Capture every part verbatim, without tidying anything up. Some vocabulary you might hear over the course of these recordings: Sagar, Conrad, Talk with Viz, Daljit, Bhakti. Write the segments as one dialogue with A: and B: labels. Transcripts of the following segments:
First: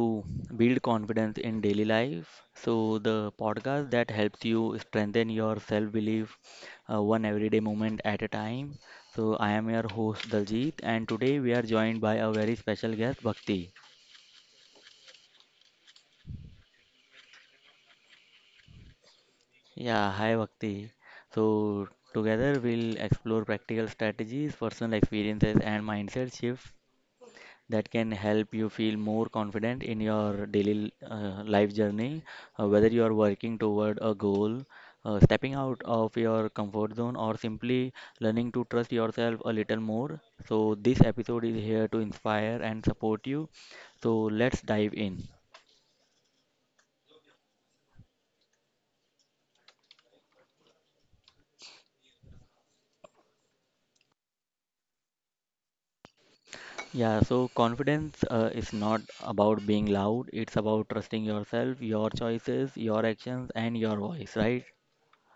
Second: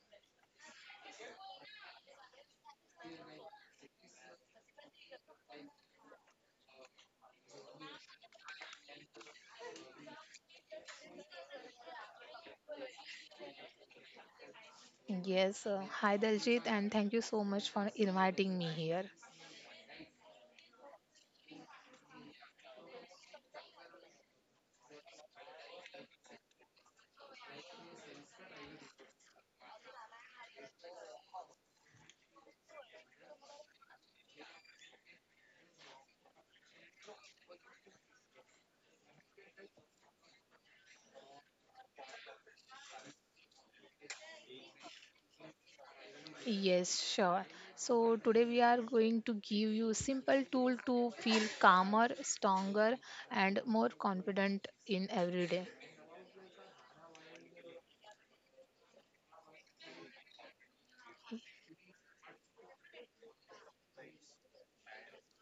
A: to Build Confidence in Daily Life. So, the podcast that helps you strengthen your self belief uh, one everyday moment at a time. So, I am your host Daljit, and today we are joined by a very special guest, Bhakti.
B: Yes, uh, hi Daljit, and thank you so much for inviting me here.
A: Yeah, hi Bhakti. So, together we'll explore practical strategies, personal experiences, and mindset shifts that can help you feel more confident in your daily uh, life journey, uh, whether you are working toward a goal, uh, stepping out of your comfort zone, or simply learning to trust yourself a little more. So, this episode is here to inspire and support you. So, let's dive in.
B: Yes, sure. So today we are going to give you simple tool to feel calmer, stronger, and more confident in every day.
A: Yeah, so confidence uh, is not about being loud, it's about trusting yourself, your choices, your actions, and your voice, right?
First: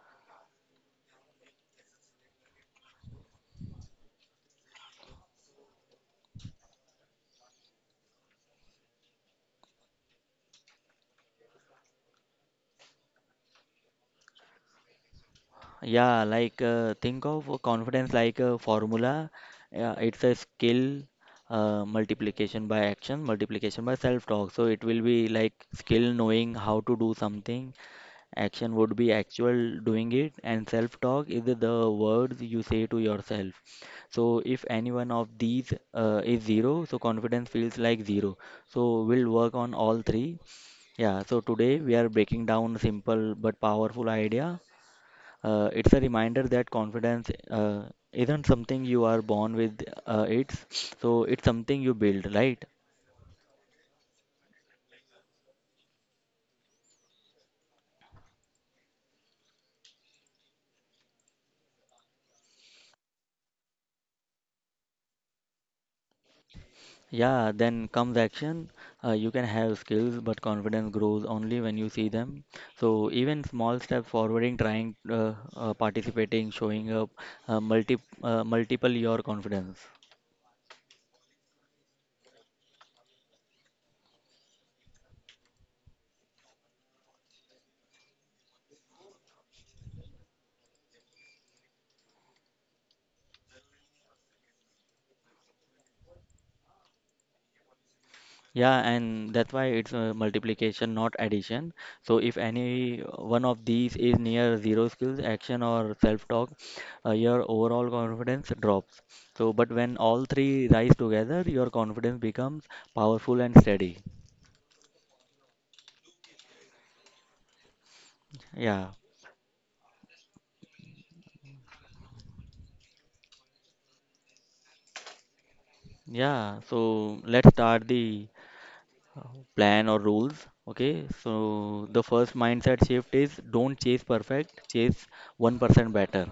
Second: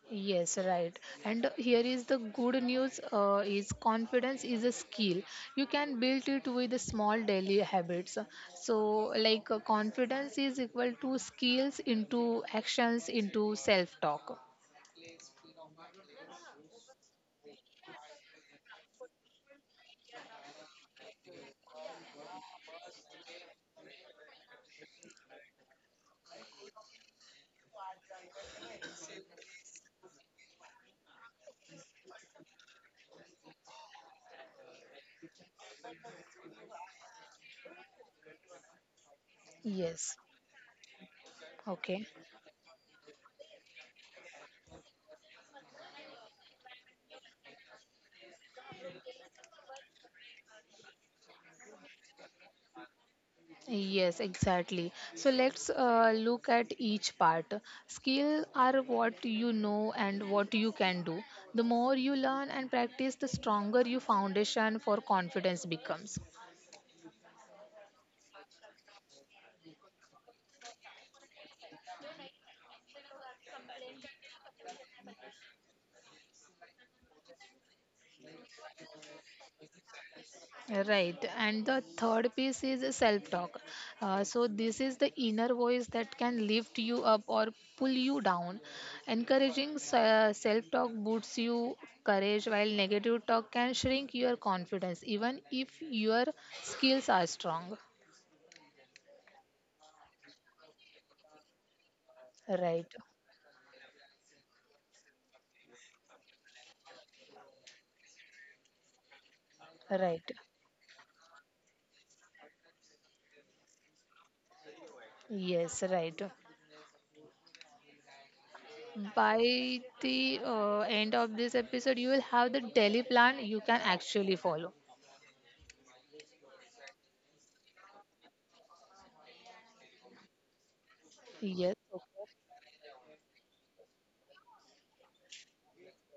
B: Yes, right. And here is the good news, uh, is confidence is a skill. You can build it with the small daily habits. So like, uh, confidence is equal to skills into actions into self talk.
A: Yeah, like uh, think of a confidence like a formula. Yeah, it's a skill uh, multiplication by action, multiplication by self-talk. So it will be like skill knowing how to do something. Action would be actual doing it, and self-talk is the words you say to yourself. So if any one of these uh, is zero, so confidence feels like zero. So we'll work on all
B: Yes.
A: three. Yeah, so today we are
B: Okay.
A: breaking down simple but powerful idea, uh, it's a reminder that confidence uh, isn't something you are born with, uh, it's so it's something you build, right?
B: Yes, exactly. So let's uh, look at each part. Skill are what you know and what you can do. The more you learn and practice, the stronger your foundation for confidence becomes.
A: Yeah, then comes action. Uh, you can have skills, but confidence grows only when you see them. So even small step forwarding, trying, uh, uh, participating, showing up, uh, multi uh, multiple your confidence.
B: Right, and the third piece is self talk. Uh, so, this is the inner voice that can lift you up or pull you down. Encouraging self talk boosts you courage, while negative talk can shrink your confidence, even if your skills are strong.
A: Yeah, and that's why it's a multiplication, not addition. So if
B: Right,
A: any one of these is near zero skills, action or self-talk, uh, your overall confidence drops. So, but when all
B: right.
A: three rise together, your confidence becomes powerful and steady.
B: Yes, right.
A: Yeah,
B: By the uh, end of this episode, you will have the daily plan you can actually follow.
A: yeah. So let's start the uh, plan or rules. Okay, so
B: Yes,
A: the first mindset shift is don't chase perfect, chase one percent better.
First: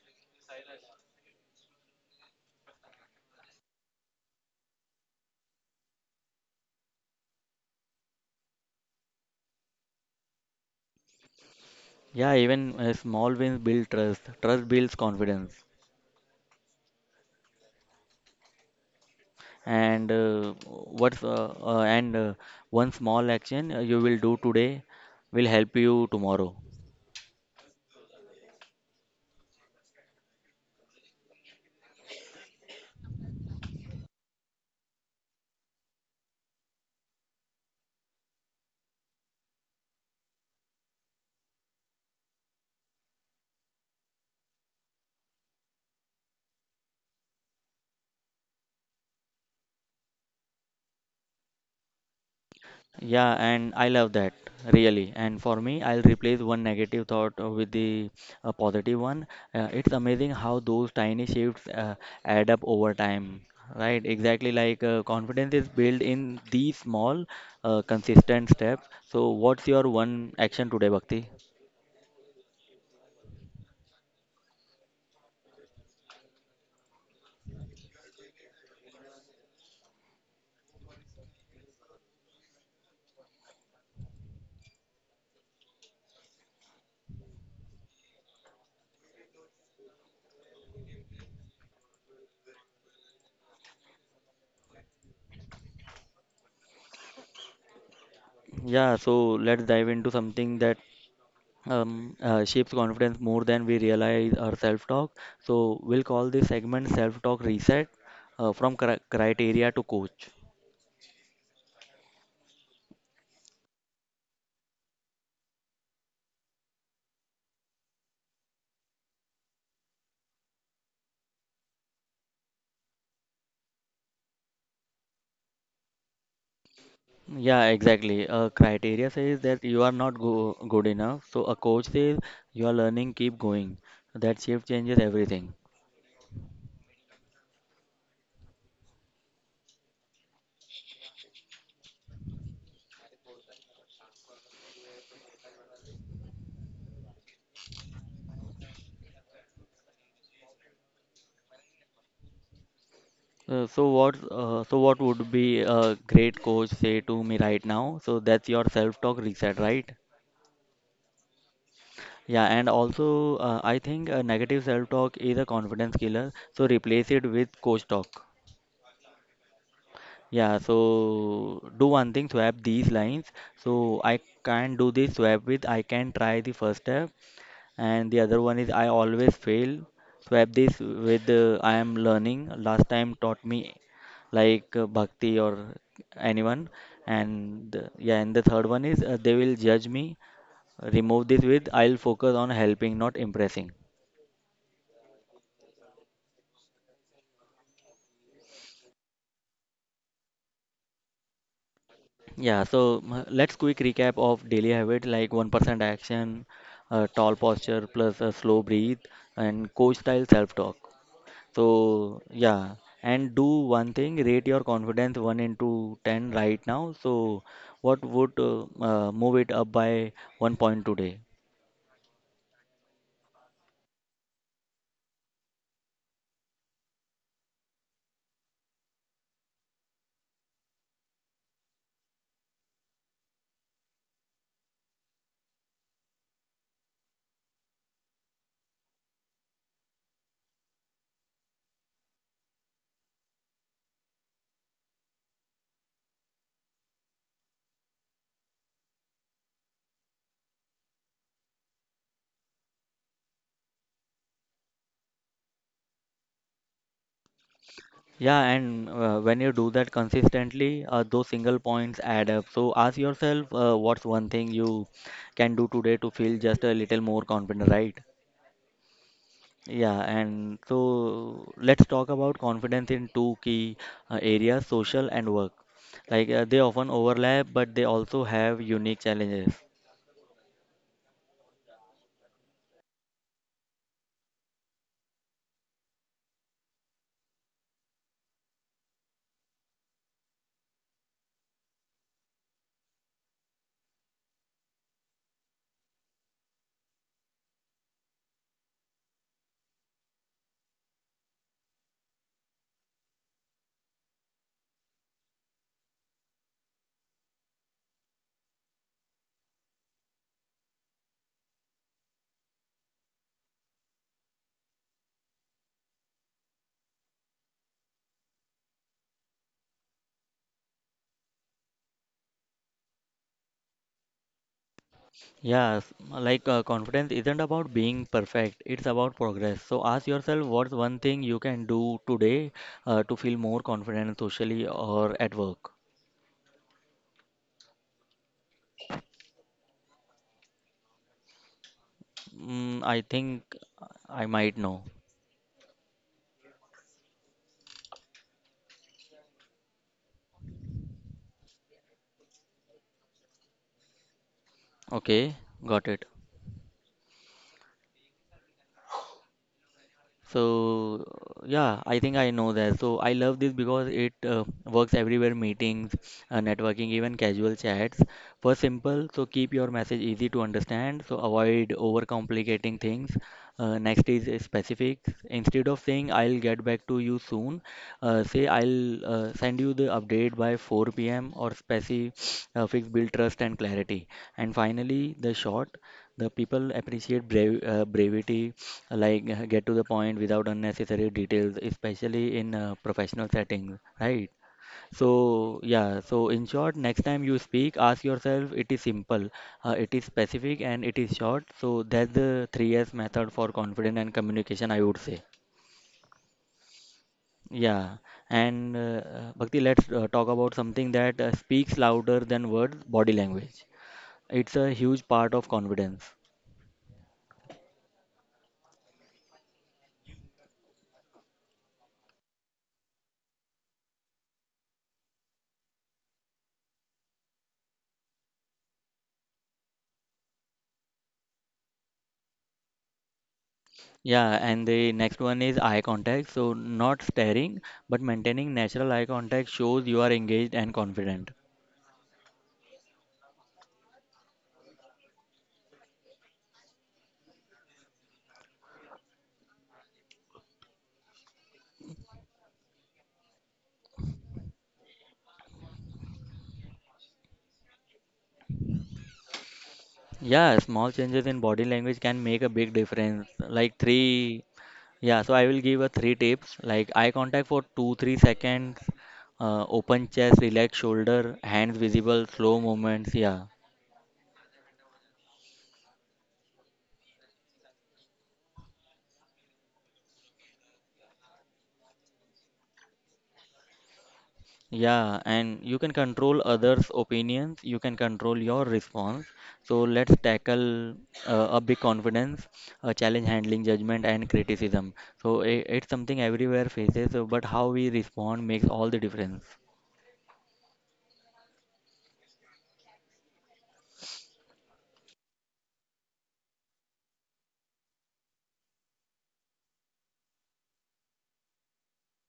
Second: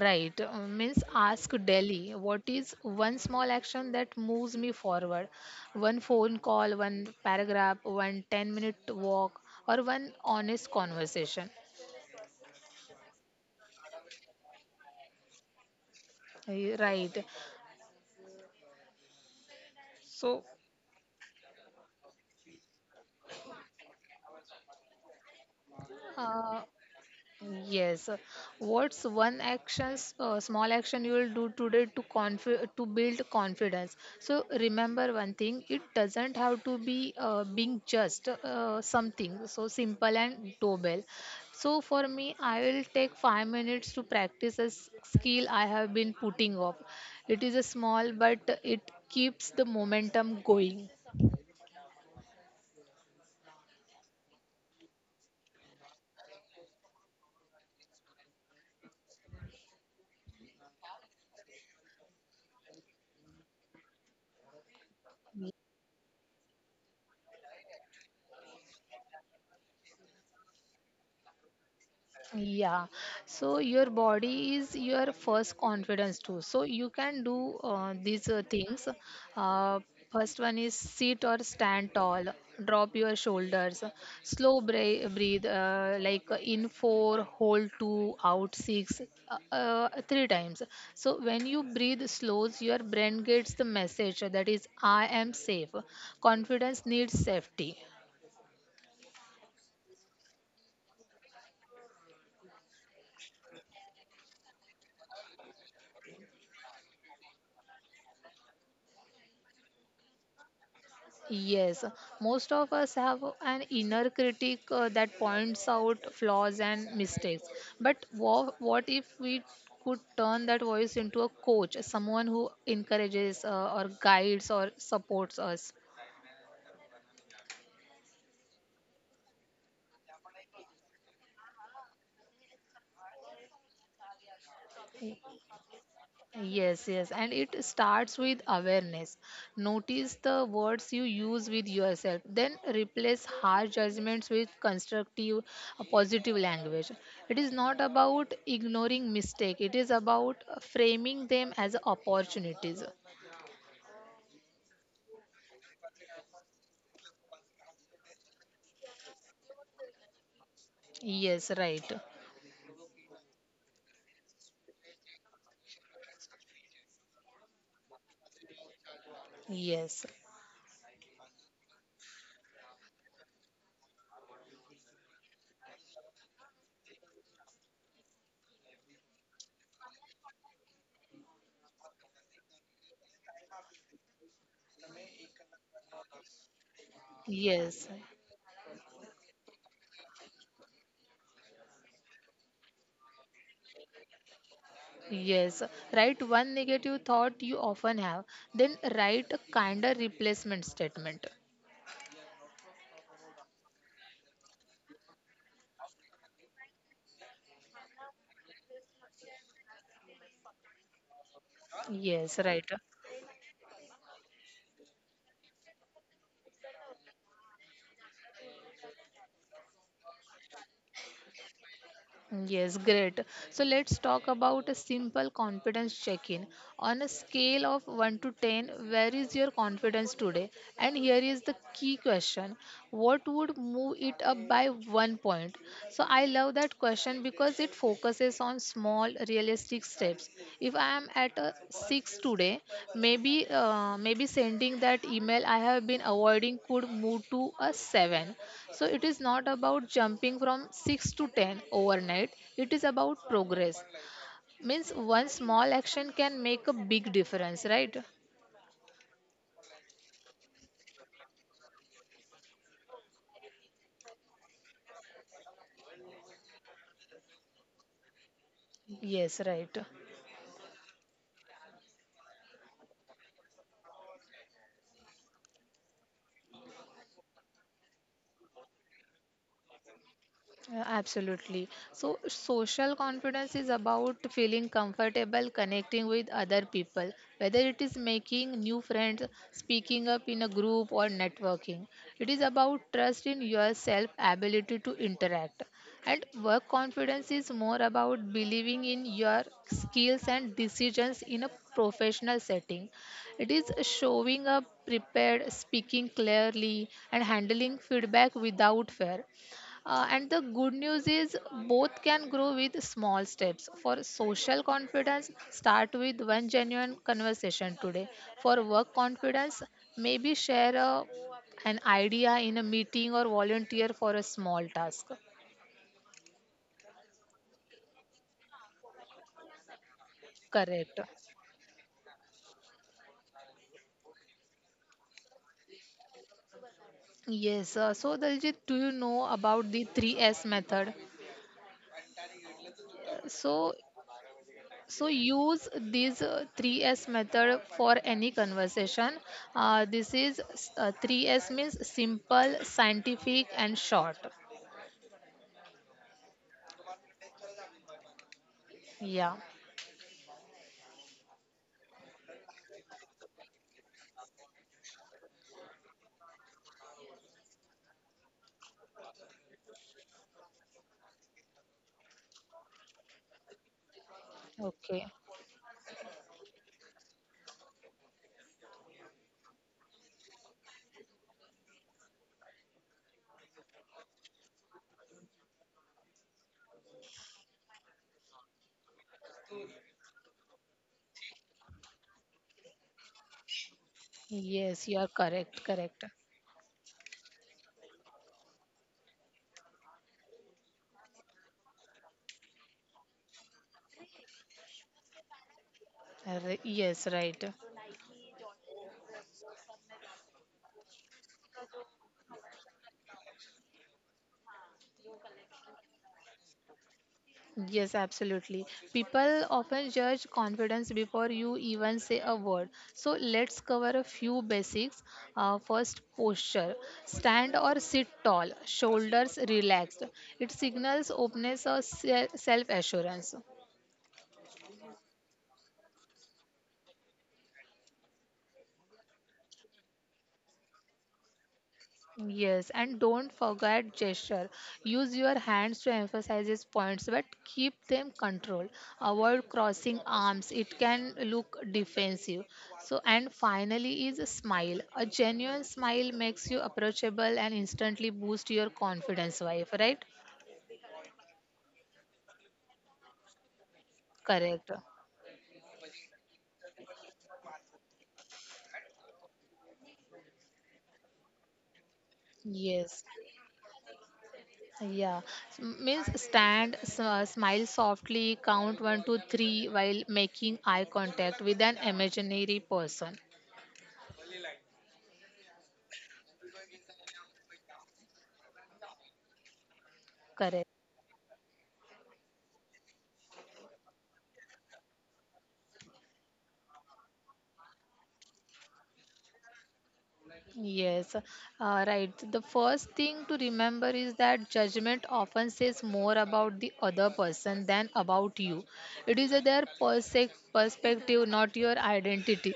B: right. uh, Means ask Delhi, what is one small action that moves me forward? One phone call, one paragraph, one ten minute walk, or one honest conversation.
A: Yeah, even uh, small wins build trust. Trust builds confidence.
B: Eh, Right.
A: And
B: So,
A: uh, what's uh, uh, and uh, One small action uh, you will do today will help you
B: uh,
A: tomorrow.
B: yes. uh, What's one action, uh, small action you will do today to confi- to build confidence? So remember one thing: it doesn't have to be, uh, being just uh, something so simple and doable. So for me, I will take five minutes to practice a s- skill I have been putting off. It is a small, but it keeps the momentum going.
A: Yeah, and I love that really. And for me, I'll replace one negative thought uh, with the a positive one. Uh, it's amazing how those tiny shifts uh, add up over time. Right, exactly like uh, confidence is built in these small, uh, consistent steps. So, what's your one action today, Bhakti?
B: Yeah, so your body is your first confidence too. So you can do uh, these uh, things. Uh, First one is sit or stand tall, drop your shoulders, slow bra- breathe, uh, like uh, in four, hold two, out six, uh, uh, three times. So when you breathe slows, your brain gets the message that is, I am safe. Confidence needs safety.
A: Yeah, so let's dive into something that um, uh, shapes confidence more than we realize our self-talk. So we'll call this segment self-talk reset, uh, from cri- criteria to coach.
B: Yes, most of us have an inner critic uh, that points out flaws and mistakes. But wha- what if we could turn that voice into a coach, someone who encourages, uh, or guides or supports us?
A: Yeah, exactly. Uh, criteria says that you are not go good enough. So a coach says you are learning, keep going. That shift changes everything.
B: Yes, yes, and it starts with awareness. Notice the words you use with yourself, then replace harsh judgments with constructive, uh, positive language. It is not about ignoring mistake, it is about, uh, framing them as opportunities.
A: Uh, so what? Uh, so what would be a great coach say to me right now? So that's your self-talk reset, right?
B: Yes, right.
A: Yeah, and also, uh, I think uh, negative self-talk is a confidence killer, so replace it with coach talk.
B: Yes,
A: Yeah, so do one thing, swap these lines. So I can't do this, swap with I can try the first step, and the other one is I always fail. Swap this with uh, I am learning. Last time taught me like uh, Bhakti or anyone,
B: yes,
A: and uh, yeah, and the third one is uh, they will judge me. Remove this with I'll focus on helping, not impressing.
B: yes. Write one negative thought you often have, then write a kinder replacement statement.
A: Yeah, so m- let's quick recap of daily habit like one percent action, uh, tall posture plus a slow breathe and coach style self-talk. So
B: Yes, right.
A: yeah, and do one thing, rate your confidence one into ten right now. So what would uh, uh, move it up by one point today?
B: Yes, great. So let's talk about a simple confidence check in. On a scale of one to ten, where is your confidence today? And here is the key question: what would move it up by one point? So I love that question because it focuses focuses on small, realistic steps. If I am at a six today, maybe uh, maybe sending that email I have been avoiding could move to a seven. So it is not about jumping from six to ten overnight. It is about progress. Means one small action can make a big difference, right?
A: Yeah, and uh, when you do that consistently, uh, those single points add up. So ask yourself, uh, what's one thing you can do today to feel just a little more confident, right?
B: Yes, right.
A: Yeah, and so let's talk about confidence in two key uh, areas, social and work. Like uh, they often overlap, but they also have unique challenges.
B: Uh, Absolutely. So, social confidence is about feeling comfortable connecting with other people, whether it is making new friends, speaking up in a group, or networking. It is about trust in yourself, ability to interact. And work confidence is more about believing in your skills and decisions in a professional setting. It is showing up prepared, speaking clearly, and handling feedback without fear. Uh, and the good news is both can grow with small steps. For social confidence, start with one genuine conversation today. For work confidence, maybe share a, an idea in a meeting or volunteer for a small task.
A: Yes, like uh, confidence isn't about being perfect, it's about progress. So ask yourself what's
B: Correct.
A: one thing you can do today uh, to feel more confident socially or at work.
B: Yes. Uh, so, Daljit, do you know about the three S method?
A: Mm, I
B: So,
A: think I might
B: So
A: know.
B: use this uh, three S method for any conversation. Uh, this is s- uh, three S means simple, scientific, and short.
A: Okay, got it.
B: Yeah.
A: So yeah, I think I know that. So I love this because it uh, works everywhere, meetings, uh, networking, even casual chats. First, simple, so keep your message easy to understand, so avoid overcomplicating things. Uh, next is uh,
B: Okay.
A: specific. Instead of saying I'll get back to you soon, uh, say I'll uh, send you the update by four p m Or specific uh, fix build trust and clarity. And finally, the short. The people appreciate brave, uh, bravity, like uh, get to the point without unnecessary details, especially in uh, professional settings, right?
B: Yes, you are correct.
A: So,
B: Correct.
A: yeah, so in short, next time you speak, ask yourself it is simple, uh, it is specific, and it is short. So, that's the three S method for confidence and communication, I would say.
B: Re- Yes, right.
A: Yeah, and uh, Bhakti, let's uh, talk about something that uh, speaks louder than words, body language. It's a huge part of confidence.
B: Yes, absolutely. People often judge confidence before you even say a word. So let's cover a few basics. Uh, first, posture. Stand or sit tall, shoulders relaxed. It signals openness or self assurance.
A: Yeah, and the next one is eye contact. So, not staring, but maintaining natural eye contact shows you are engaged and confident.
B: Yes, and don't forget gesture. Use your hands to emphasize these points, but keep them controlled. Avoid crossing arms, it can look defensive. So, and finally, is a smile. A genuine smile makes you approachable and instantly boost your confidence, wife, right?
A: Yeah, small changes in body language can make a big difference. Like
B: Correct.
A: three, yeah, so I will give a three tips like eye contact for two, three seconds, uh, open chest, relaxed shoulder, hands visible, slow
B: Yes.
A: movements. Yeah.
B: Yeah. So, means stand, s- uh, smile softly, count one, two, three while making eye contact with an imaginary person.
A: Yeah, and you can control others' opinions, you can control your response. So let's
B: Correct.
A: tackle uh, a big confidence, a challenge handling judgment and criticism. So I It's something everywhere faces, uh, but how we respond makes all the difference.
B: Yes, uh, right. The first thing to remember is that judgment often says more about the other person than about you. It is their perse- perspective, not your identity.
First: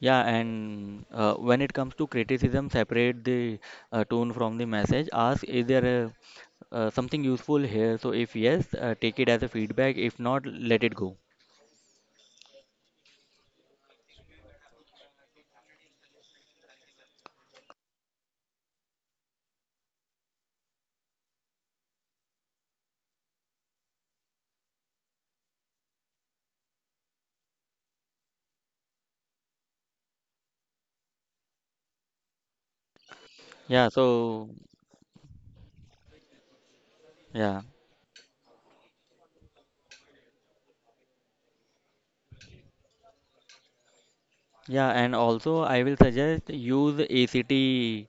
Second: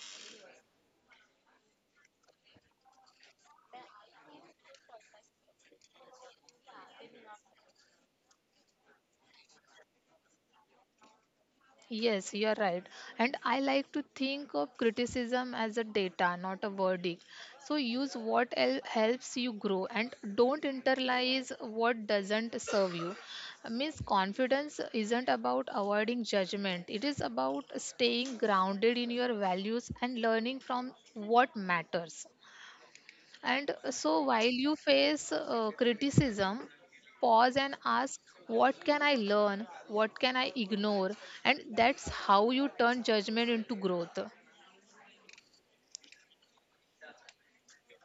A: Yeah, and uh, when it comes to criticism, separate the uh, tone from the message. Ask, is there a, uh, something useful here? So if yes, uh, take it as a feedback. If not, let it go.
B: Yes, you are right. And I like to think of criticism as a data, not a verdict. So use what el- helps you grow and don't internalize what doesn't serve you. Miss confidence isn't about avoiding judgment, it is about staying grounded in your values and learning from what matters.
A: Yeah,
B: And so,
A: so
B: while you face, uh, criticism,
A: yeah.
B: pause and ask, what can I learn? What can I ignore? And that's how you turn judgment into growth.
A: Yeah, and also I will suggest use A C T,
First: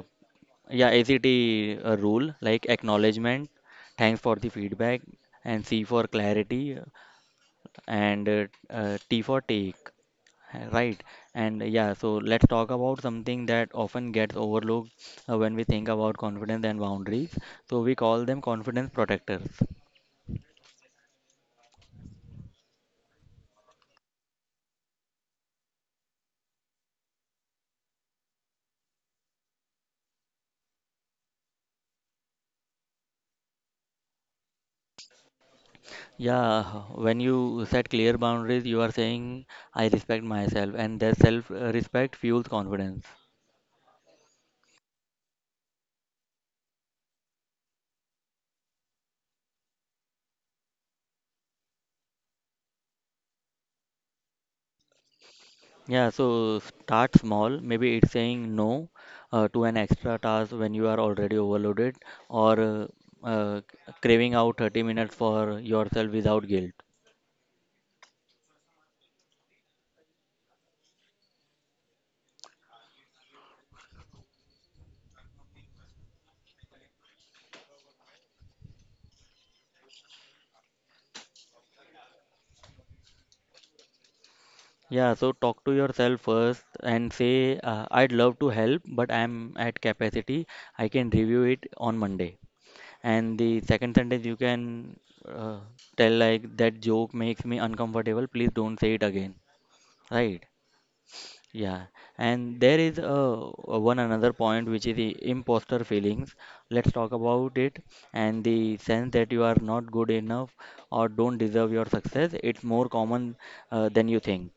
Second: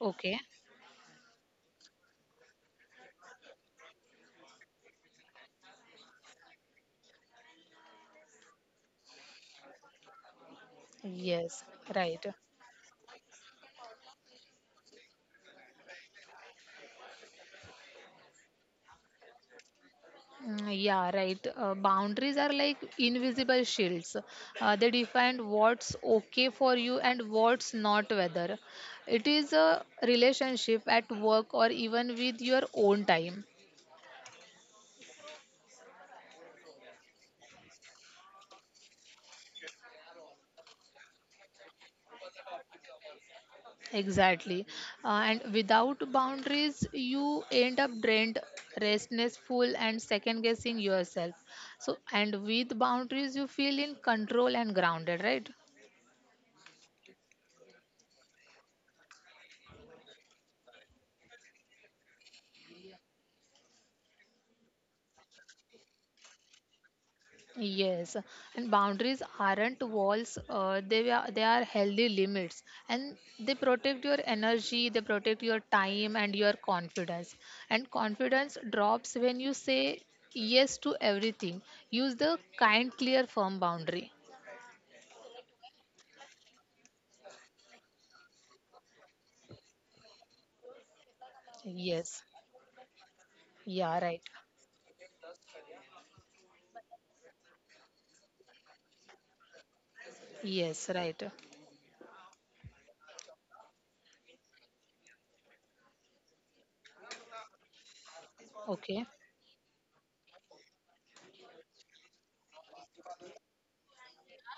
B: Okay.
A: yeah, ACT uh, rule like acknowledgement, thanks for the feedback, and C for clarity, and uh, uh, T for take. Right. And
B: Yes.
A: yeah, so
B: Right.
A: let's talk about something that often gets overlooked uh, when we think about confidence and boundaries. So we call them confidence protectors.
B: Mm, yeah, right. Uh, boundaries are like invisible shields. Uh, they define what's okay for you and what's not, whether it is a relationship at work or even with your own time.
A: Yeah, when you set clear boundaries, you are saying, I respect myself, and that self uh, respect fuels confidence.
B: Exactly. Uh, and without boundaries, you end up drained, restlessful, and second guessing yourself. So, and with boundaries, you feel in control and grounded, right?
A: Yeah, so start small. Maybe it's saying no uh, to an extra task when you are already overloaded, or uh, uh, craving out thirty minutes for yourself without guilt.
B: Yes. And boundaries aren't walls, uh, they, are, they are healthy limits. And they protect your energy, they protect your time, and your confidence. And confidence drops when you say yes to everything. Use the kind, clear, firm boundary.
A: Yeah, so talk to yourself first and say, uh, I'd love to help, but I'm at capacity. I can review it on
B: Yes.
A: Monday. And the second
B: Yeah, right.
A: sentence you can uh, tell like that joke makes me uncomfortable. Please don't say it again. Right?
B: Yes, right.
A: Yeah. And there is a one another point which is the imposter feelings. Let's talk about it. And the
B: Okay.
A: sense that you are not good enough or don't deserve your success. It's more common uh, than you think.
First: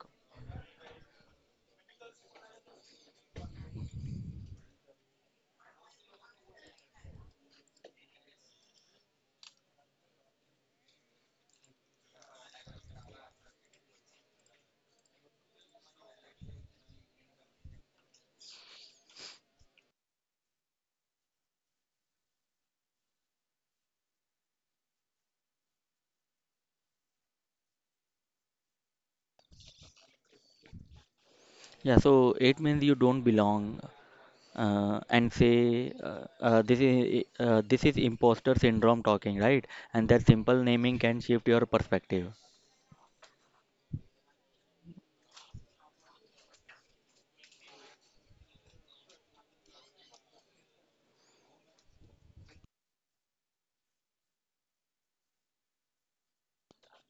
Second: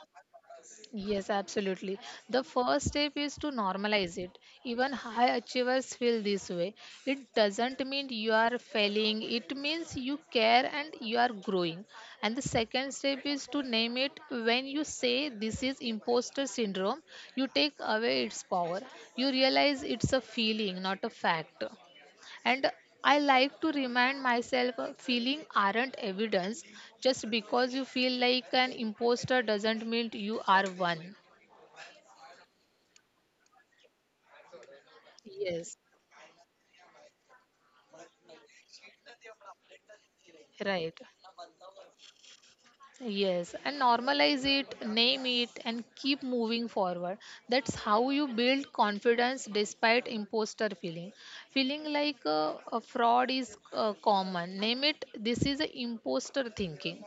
B: Yes, absolutely. The first step is to normalize it. Even high achievers feel this way. It doesn't mean you are failing, it means you care and you are growing. And the second step is to name it, when you say this is imposter syndrome, you take away its power. You realize it's a feeling, not a fact. And I like to remind myself, uh, feeling aren't evidence. Just because you feel like an imposter doesn't mean you are one.
A: Yeah. So it means you don't belong. uh, and
B: Yes,
A: say uh, uh, this is uh, this is imposter syndrome talking, right? And that simple naming
B: right.
A: can shift your perspective.
B: Yes, and normalize it, name it, and keep moving forward. That's how you build confidence despite imposter feeling. Feeling like uh, a fraud is uh, common. Name it, this is a imposter thinking.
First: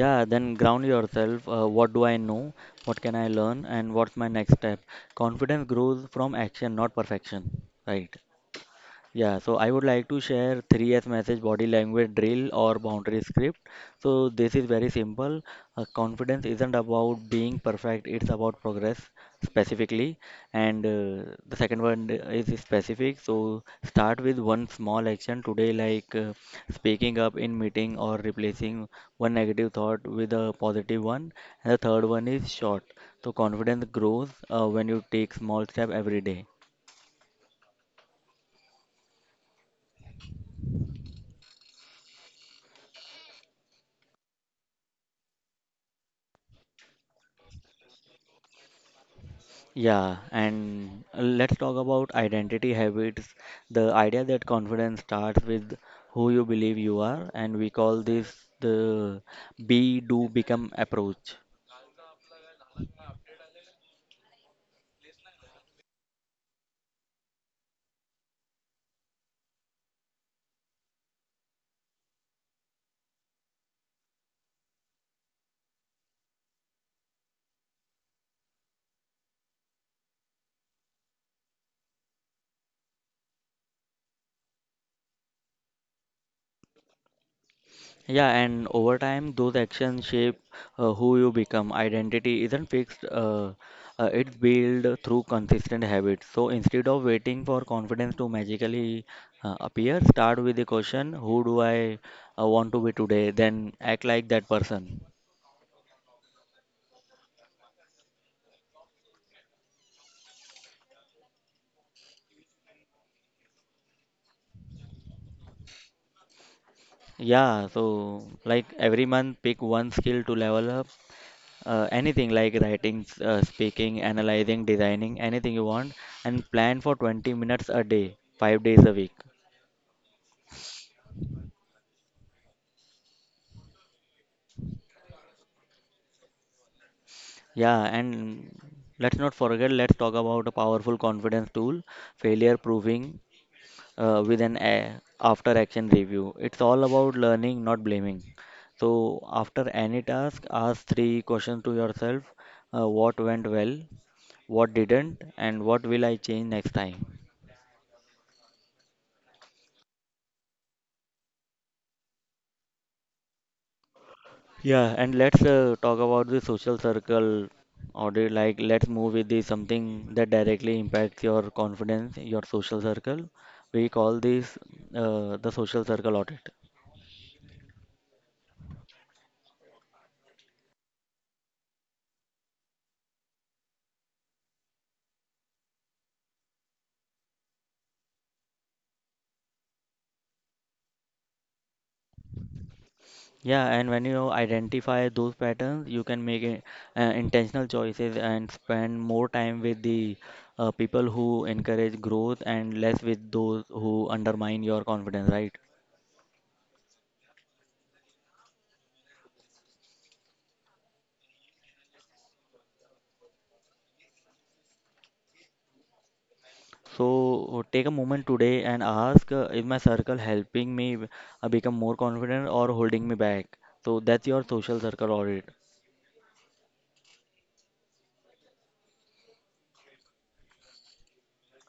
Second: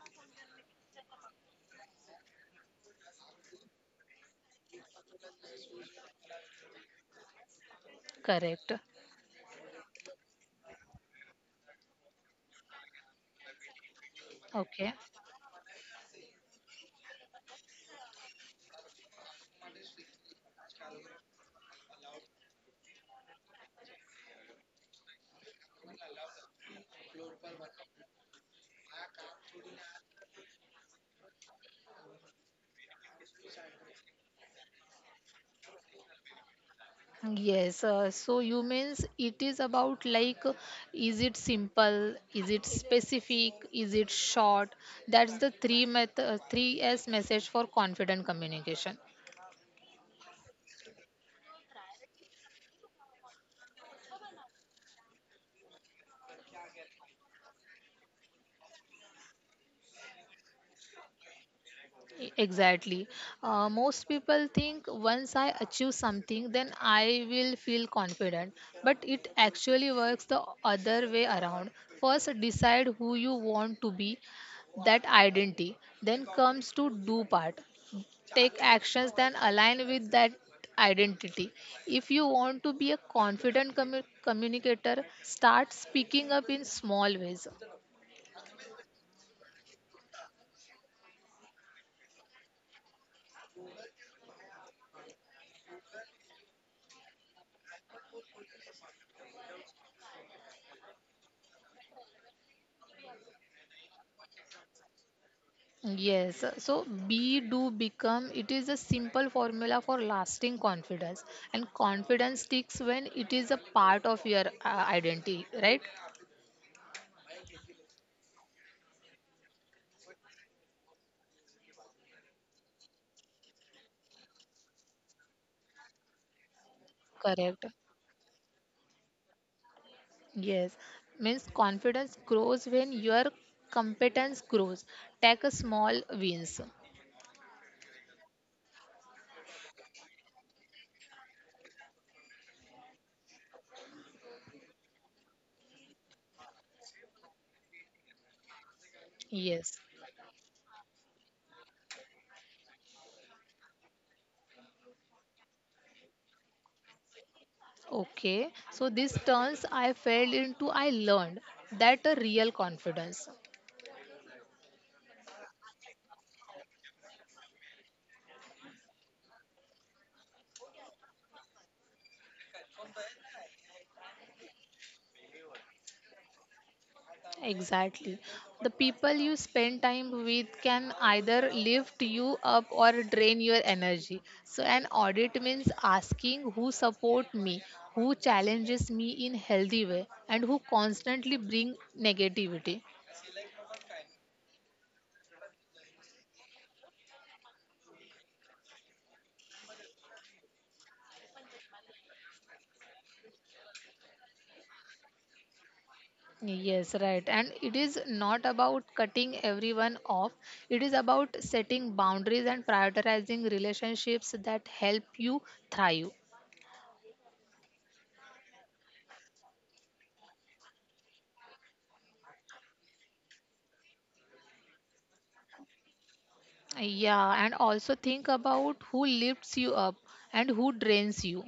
A: Yeah, then ground yourself, uh, what do I know, what can I learn, and what's my next step? Confidence grows from action, not perfection, right?
B: Correct.
A: Yeah, so I would like to share three S message body language drill or boundary script. So this is very
B: Okay.
A: simple. Uh, confidence isn't about being perfect, it's about progress specifically. And uh, the second one is specific. So start with one small action today, like uh, speaking up in meeting or replacing one negative thought with a positive one. And the third one is short. So confidence grows uh, when you take small step every day.
B: Yes, uh, so you means it is about like, uh, is it simple, is it specific, is it short? That's the three meth- uh, three S message for confident communication.
A: Yeah, and uh, let's talk about identity habits. The idea that confidence starts with who you believe you are, and we call this the be do become approach.
B: Exactly. Uh, most people think once I achieve something, then I will feel confident. But it actually works the other way around. First, decide who you want to be, that identity. Then comes to do part. Take actions that align with that identity. If you want to be a confident commu- communicator, start speaking up in small ways.
A: Yeah, and over time, those actions shape uh, who you become. Identity isn't fixed, uh, uh, it's built through consistent habits. So instead of waiting for confidence to magically uh, appear, start with the question, who do I uh, want to be today? Then act like that person.
B: Yes, so be, do, become. It is a simple formula for lasting confidence, and confidence sticks when it is a part of your, uh, identity, right?
A: Yeah, so like every month, pick one skill to level up. Uh, anything like writing, s- uh, speaking, analyzing, designing, anything you want, and plan for twenty
B: Correct.
A: minutes a day, five days a week.
B: Yes, means confidence grows when your competence grows. Take a small wins.
A: Yeah, and let's not forget, let's talk about a powerful confidence tool, failure proving. uh, with an a- after action review. It's all about learning, not blaming. So, after any
B: Yes.
A: task, ask three questions to yourself: uh, what went well, what didn't, and what will I change next time.
B: Okay, so this turns I failed into I learned, that a real confidence.
A: Yeah, and let's uh, talk about the social circle audit. Like, let's move with the something that directly impacts your confidence, your social circle. We call this uh, the social circle audit.
B: Exactly. The people you spend time with can either lift you up or drain your energy. So, an audit means asking who support me, who challenges me in healthy way, and who constantly bring negativity.
A: Yeah, and when you identify those patterns, you can make a, uh, intentional choices and spend more time with the uh, people who encourage growth and less with those who undermine your confidence, right?
B: Yes, right. And it is not about cutting everyone off. It is about setting boundaries and prioritizing relationships that help you thrive.
A: So take a moment today and ask, uh, is my circle helping me uh, become more confident or holding me back? So that's your social circle audit.
B: Yeah, and also think about who lifts you up and who drains you.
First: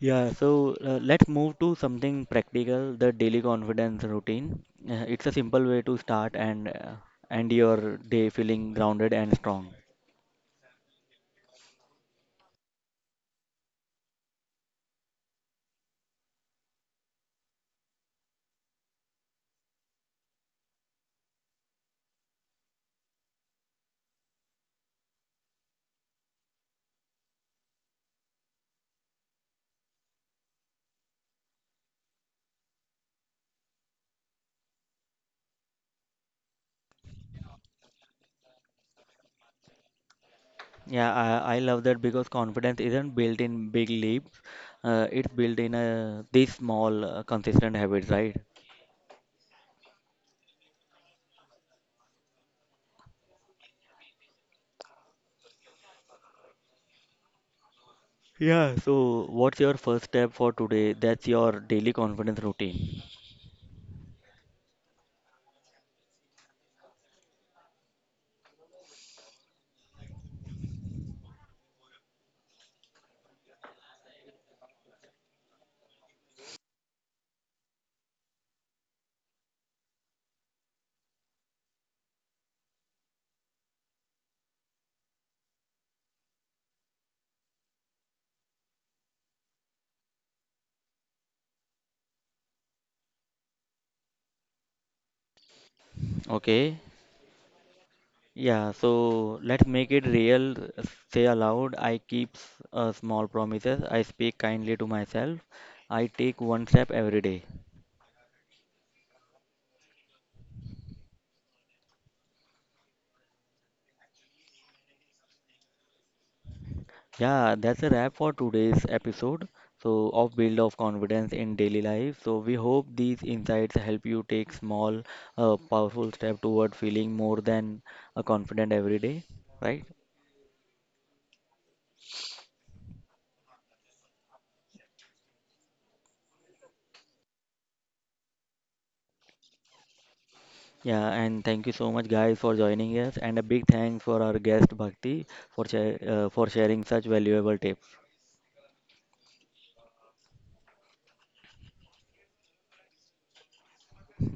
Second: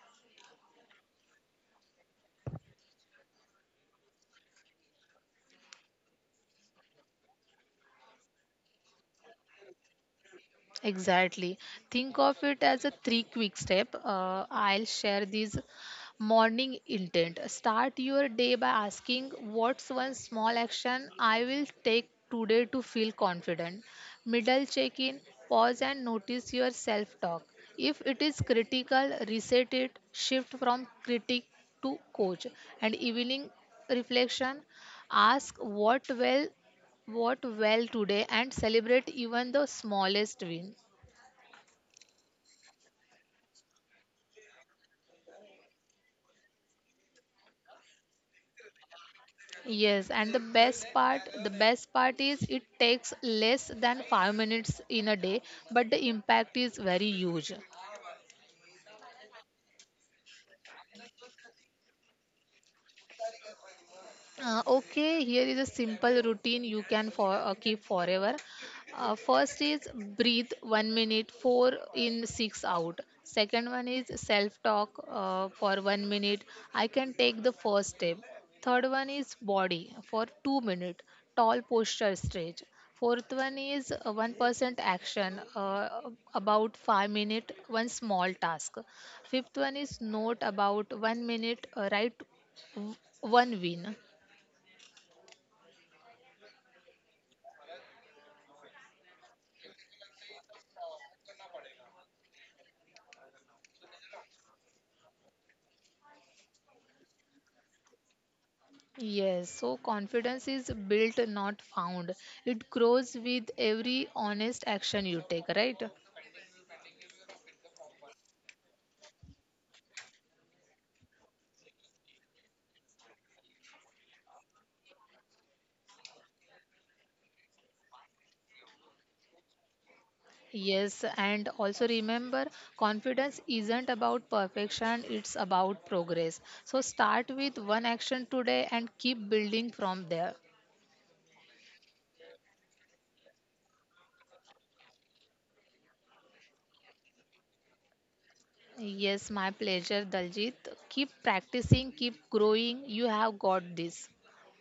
A: Yeah, so uh, let's move to something practical, the daily confidence routine. Uh, it's a simple way to start and uh, end your day feeling grounded and strong.
B: Exactly. Think of it as a three quick step. Uh, I'll share these morning intent. Start your day by asking what's one small action I will take today to feel confident. Middle check in, pause and notice your self talk. If it is critical, reset it, shift from critic to coach. And evening reflection, ask what well what well today and celebrate even the smallest win.
A: Yeah, I, I love that because confidence isn't built in big leaps. Uh, it's built in uh, these small, uh, consistent habits, right?
B: Yes, and the best part, the best part is it takes less than five minutes in a day, but the impact is very huge.
A: Yeah, so what's your first step for today? That's your daily confidence routine.
B: Uh, okay, here is a simple routine you can for, uh, keep forever. Uh, first is breathe one minute, four in, six out. Second one is self talk uh, for one minute. I can take the first step. Third one is body for two minute. Tall posture stretch. Fourth one is uh, one percent action, uh, about five minute, one small task. Fifth one is note about one minute, uh, write w- one win.
A: Okay. Yeah, so let's make it real. Say aloud, I keep s- uh, small promises. I speak kindly to myself. I take one step every day.
B: Yes, so confidence is built, not found. It grows with every honest action you take, right?
A: Yeah, that's a wrap for today's episode. So, of Build of Confidence in Daily Life. So, we hope these insights help you take small, uh, powerful step toward feeling more than a confident every day, right?
B: Yes, and also remember, confidence isn't about perfection, it's about progress. So start with one action today and keep building from there.
A: Yeah, and thank you so much, guys, for joining us. And a big thanks for our guest Bhakti for share uh, for sharing such valuable tips.
B: Yes, my pleasure, Daljit. Keep practicing, keep growing. You have got this.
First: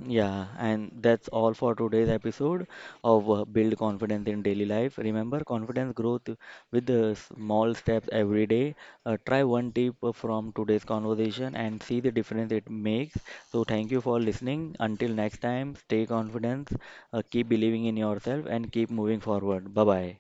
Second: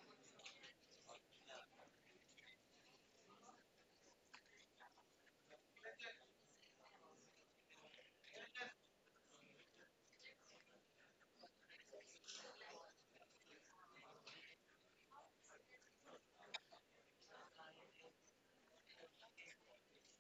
A: Yeah, and that's all for today's episode of uh, Build Confidence in Daily Life. Remember, confidence growth with the small steps every day. Uh, try one tip from today's conversation and see the difference it makes. So, thank you for listening. Until next time, stay confident, uh, keep believing in yourself, and keep moving forward. Bye bye.